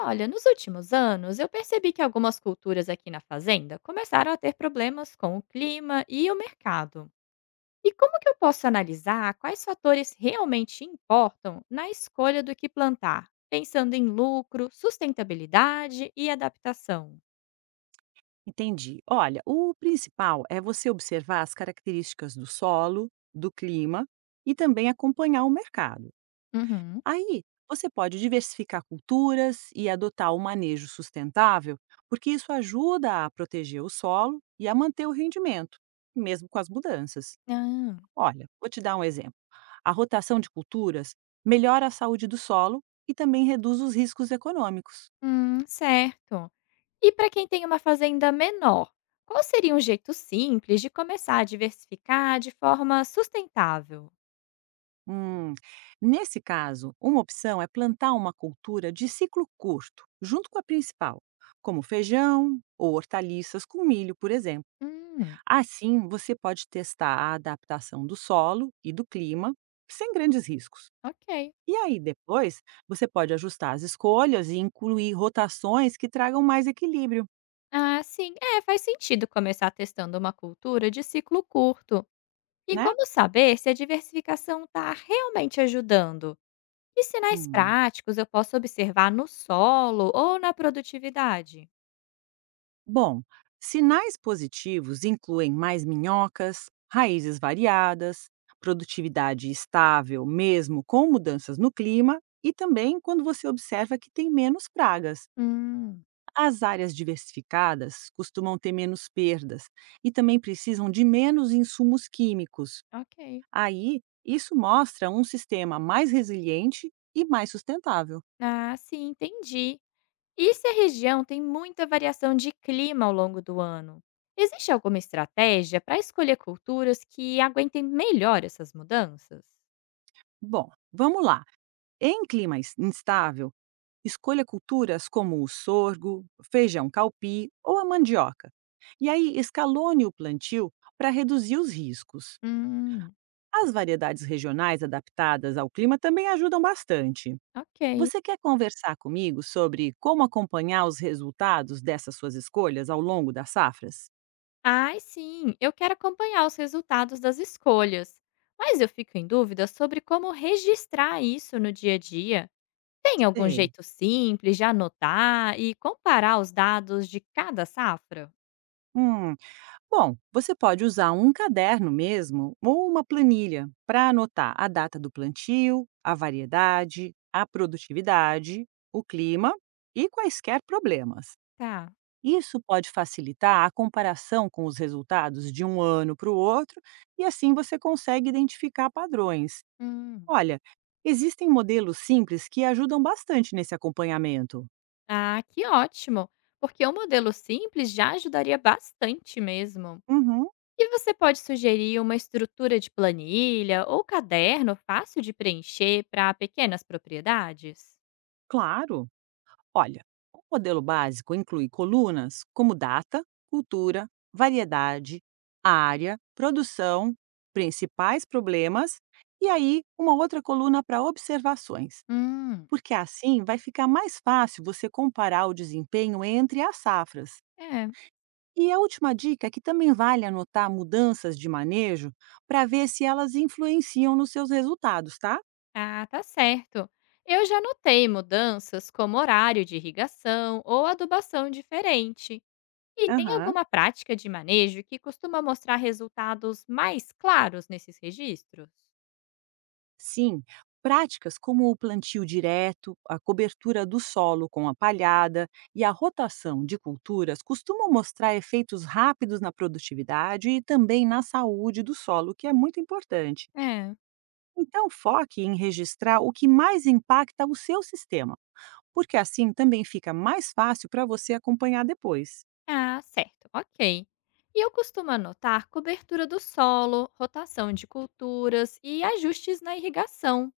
Olha, nos últimos anos, eu percebi que algumas culturas aqui na fazenda começaram a ter problemas com o clima e o mercado. E como que eu posso analisar quais fatores realmente importam na escolha do que plantar, pensando em lucro, sustentabilidade e adaptação? Entendi. Olha, o principal é você observar as características do solo, do clima e também acompanhar o mercado. Uhum. Aí, você pode diversificar culturas e adotar um manejo sustentável, porque isso ajuda a proteger o solo e a manter o rendimento, mesmo com as mudanças. Ah. Olha, vou te dar um exemplo. A rotação de culturas melhora a saúde do solo e também reduz os riscos econômicos. Certo. E para quem tem uma fazenda menor, qual seria um jeito simples de começar a diversificar de forma sustentável? Hum, Nesse caso, uma opção é plantar uma cultura de ciclo curto, junto com a principal, como feijão ou hortaliças com milho, por exemplo. Hum, Assim, você pode testar a adaptação do solo e do clima, sem grandes riscos. ok. E aí, depois, você pode ajustar as escolhas e incluir rotações que tragam mais equilíbrio, Ah, sim. É, faz sentido começar testando uma cultura de ciclo curto. E né? como saber se a diversificação está realmente ajudando? Que sinais Hum. práticos eu posso observar no solo ou na produtividade? Bom, sinais positivos incluem mais minhocas, raízes variadas, produtividade estável, mesmo com mudanças no clima, e também quando você observa que tem menos pragas. Hum, As áreas diversificadas costumam ter menos perdas e também precisam de menos insumos químicos. ok. Aí, isso mostra um sistema mais resiliente e mais sustentável. Ah, sim, entendi. E se a região tem muita variação de clima ao longo do ano? Existe alguma estratégia para escolher culturas que aguentem melhor essas mudanças? Bom, vamos lá. Em clima instável, escolha culturas como o sorgo, feijão calpi ou a mandioca. E aí escalone o plantio para reduzir os riscos. Hum, As variedades regionais adaptadas ao clima também ajudam bastante. ok. Você quer conversar comigo sobre como acompanhar os resultados dessas suas escolhas ao longo das safras? Ai, sim, eu quero acompanhar os resultados das escolhas, mas eu fico em dúvida sobre como registrar isso no dia a dia. Tem algum Sei. jeito simples de anotar e comparar os dados de cada safra? Hum, Bom, você pode usar um caderno mesmo ou uma planilha para anotar a data do plantio, a variedade, a produtividade, o clima e quaisquer problemas. Tá. Isso pode facilitar a comparação com os resultados de um ano para o outro e assim você consegue identificar padrões. Hum. Olha, existem modelos simples que ajudam bastante nesse acompanhamento. Ah, que ótimo! Porque um modelo simples já ajudaria bastante mesmo. Uhum, E você pode sugerir uma estrutura de planilha ou caderno fácil de preencher para pequenas propriedades? claro. Olha, o modelo básico inclui colunas como data, cultura, variedade, área, produção, principais problemas e aí uma outra coluna para observações, Hum. porque assim vai ficar mais fácil você comparar o desempenho entre as safras. É. E a última dica é que também vale anotar mudanças de manejo para ver se elas influenciam nos seus resultados, tá? Ah, tá certo. Eu já notei mudanças como horário de irrigação ou adubação diferente. E tem Aham. alguma prática de manejo que costuma mostrar resultados mais claros nesses registros? Sim, práticas como o plantio direto, a cobertura do solo com a palhada e a rotação de culturas costumam mostrar efeitos rápidos na produtividade e também na saúde do solo, que é muito importante. É. Então, foque em registrar o que mais impacta o seu sistema, porque assim também fica mais fácil para você acompanhar depois. Ah, certo. Ok. E eu costumo anotar cobertura do solo, rotação de culturas e ajustes na irrigação.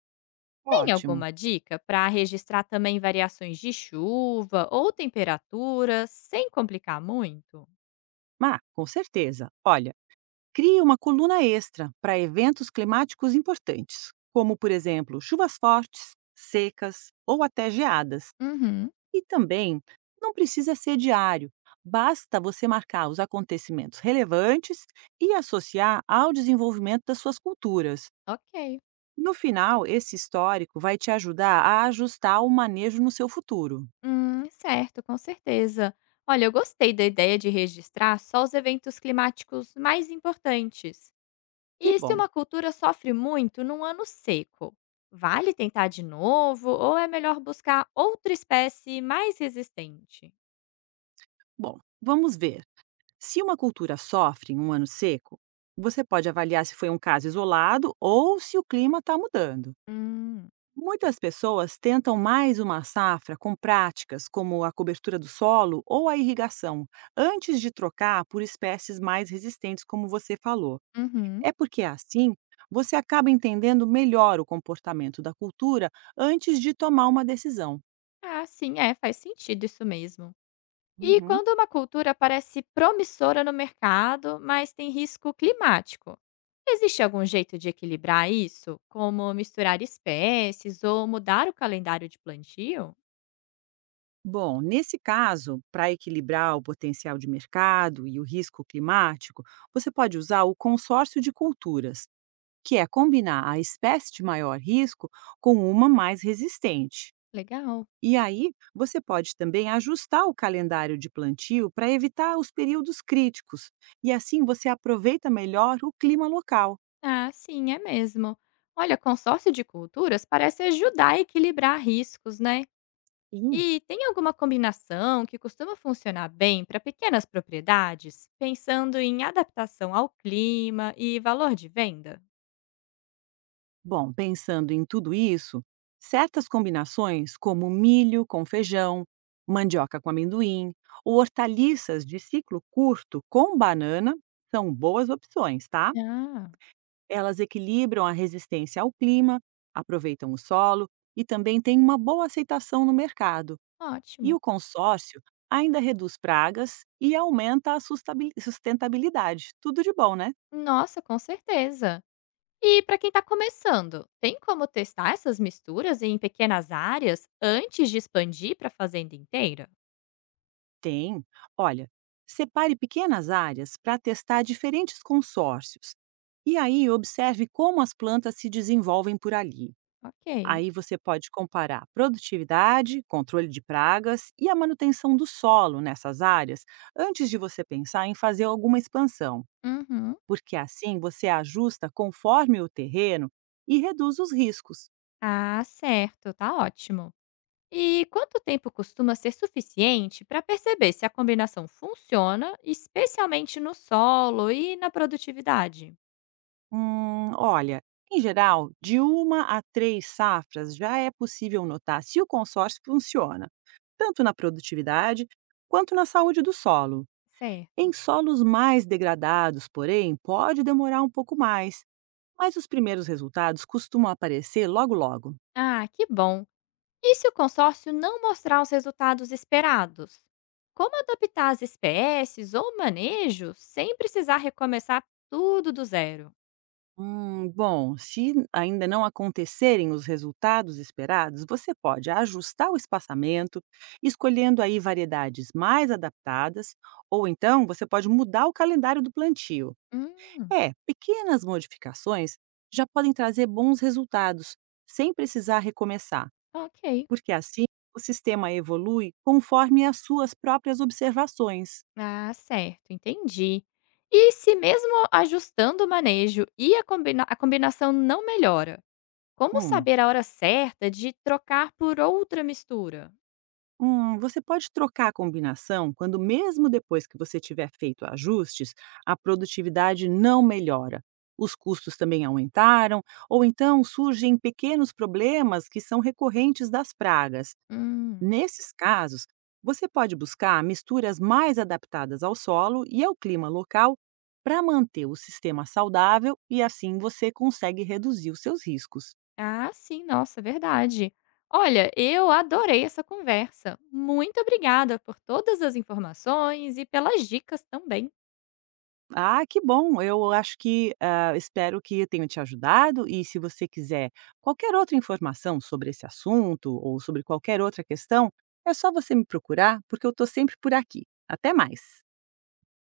Tem Ótimo! alguma dica para registrar também variações de chuva ou temperatura sem complicar muito? Ah, com certeza! Olha, crie uma coluna extra para eventos climáticos importantes, como, por exemplo, chuvas fortes, secas ou até geadas. Uhum. E também não precisa ser diário, basta você marcar os acontecimentos relevantes e associar ao desenvolvimento das suas culturas. Ok. No final, esse histórico vai te ajudar a ajustar o manejo no seu futuro. Certo, com certeza. Olha, eu gostei da ideia de registrar só os eventos climáticos mais importantes. Que E se bom! uma cultura sofre muito num ano seco? Vale tentar de novo ou é melhor buscar outra espécie mais resistente? Bom, vamos ver. Se uma cultura sofre em um ano seco, você pode avaliar se foi um caso isolado ou se o clima está mudando. Hum. Muitas pessoas tentam mais uma safra com práticas como a cobertura do solo ou a irrigação, antes de trocar por espécies mais resistentes, como você falou. Uhum. É porque assim você acaba entendendo melhor o comportamento da cultura antes de tomar uma decisão. Ah, sim, é, faz sentido isso mesmo. E Uhum. quando uma cultura parece promissora no mercado, mas tem risco climático, existe algum jeito de equilibrar isso, como misturar espécies ou mudar o calendário de plantio? Bom, nesse caso, para equilibrar o potencial de mercado e o risco climático, você pode usar o consórcio de culturas, que é combinar a espécie de maior risco com uma mais resistente. Legal. E aí, você pode também ajustar o calendário de plantio para evitar os períodos críticos, e assim você aproveita melhor o clima local. Ah, sim, é mesmo. Olha, consórcio de culturas parece ajudar a equilibrar riscos, né? Sim. E tem alguma combinação que costuma funcionar bem para pequenas propriedades, pensando em adaptação ao clima e valor de venda? Bom, pensando em tudo isso, certas combinações, como milho com feijão, mandioca com amendoim ou hortaliças de ciclo curto com banana, são boas opções, tá? Ah, Elas equilibram a resistência ao clima, aproveitam o solo e também têm uma boa aceitação no mercado. E ótimo. o consórcio ainda reduz pragas e aumenta a sustentabilidade. Tudo de bom, né? Nossa, com certeza. E para quem está começando, tem como testar essas misturas em pequenas áreas antes de expandir para a fazenda inteira? Tem. Olha, separe pequenas áreas para testar diferentes consórcios. E aí observe como as plantas se desenvolvem por ali. Ok. Aí você pode comparar produtividade, controle de pragas e a manutenção do solo nessas áreas antes de você pensar em fazer alguma expansão, Uhum. porque assim você ajusta conforme o terreno e reduz os riscos. Ah, certo. Tá ótimo. E quanto tempo costuma ser suficiente para perceber se a combinação funciona, especialmente no solo e na produtividade? Olha, em geral, de 1 a 3 safras já é possível notar se o consórcio funciona, tanto na produtividade quanto na saúde do solo. Em Certo. solos mais degradados, porém, pode demorar um pouco mais, mas os primeiros resultados costumam aparecer logo logo. Ah, que bom. E se o consórcio não mostrar os resultados esperados? Como adaptar as espécies ou manejo sem precisar recomeçar tudo do zero? Bom, se ainda não acontecerem os resultados esperados, você pode ajustar o espaçamento, escolhendo aí variedades mais adaptadas, ou então você pode mudar o calendário do plantio. Hum, É, pequenas modificações já podem trazer bons resultados, sem precisar recomeçar, ok. porque assim o sistema evolui conforme as suas próprias observações. Ah, certo, entendi. E se mesmo ajustando o manejo e a combinação não melhora? Como Hum. saber a hora certa de trocar por outra mistura? Você pode trocar a combinação quando, mesmo depois que você tiver feito ajustes, a produtividade não melhora. Os custos também aumentaram, ou então surgem pequenos problemas que são recorrentes das pragas. Hum. Nesses casos, você pode buscar misturas mais adaptadas ao solo e ao clima local para manter o sistema saudável e assim você consegue reduzir os seus riscos. Ah, sim, nossa, verdade. Olha, eu adorei essa conversa. Muito obrigada por todas as informações e pelas dicas também. Ah, que bom. Eu acho que, espero que eu tenha te ajudado e se você quiser qualquer outra informação sobre esse assunto ou sobre qualquer outra questão, é só você me procurar, porque eu estou sempre por aqui. Até mais.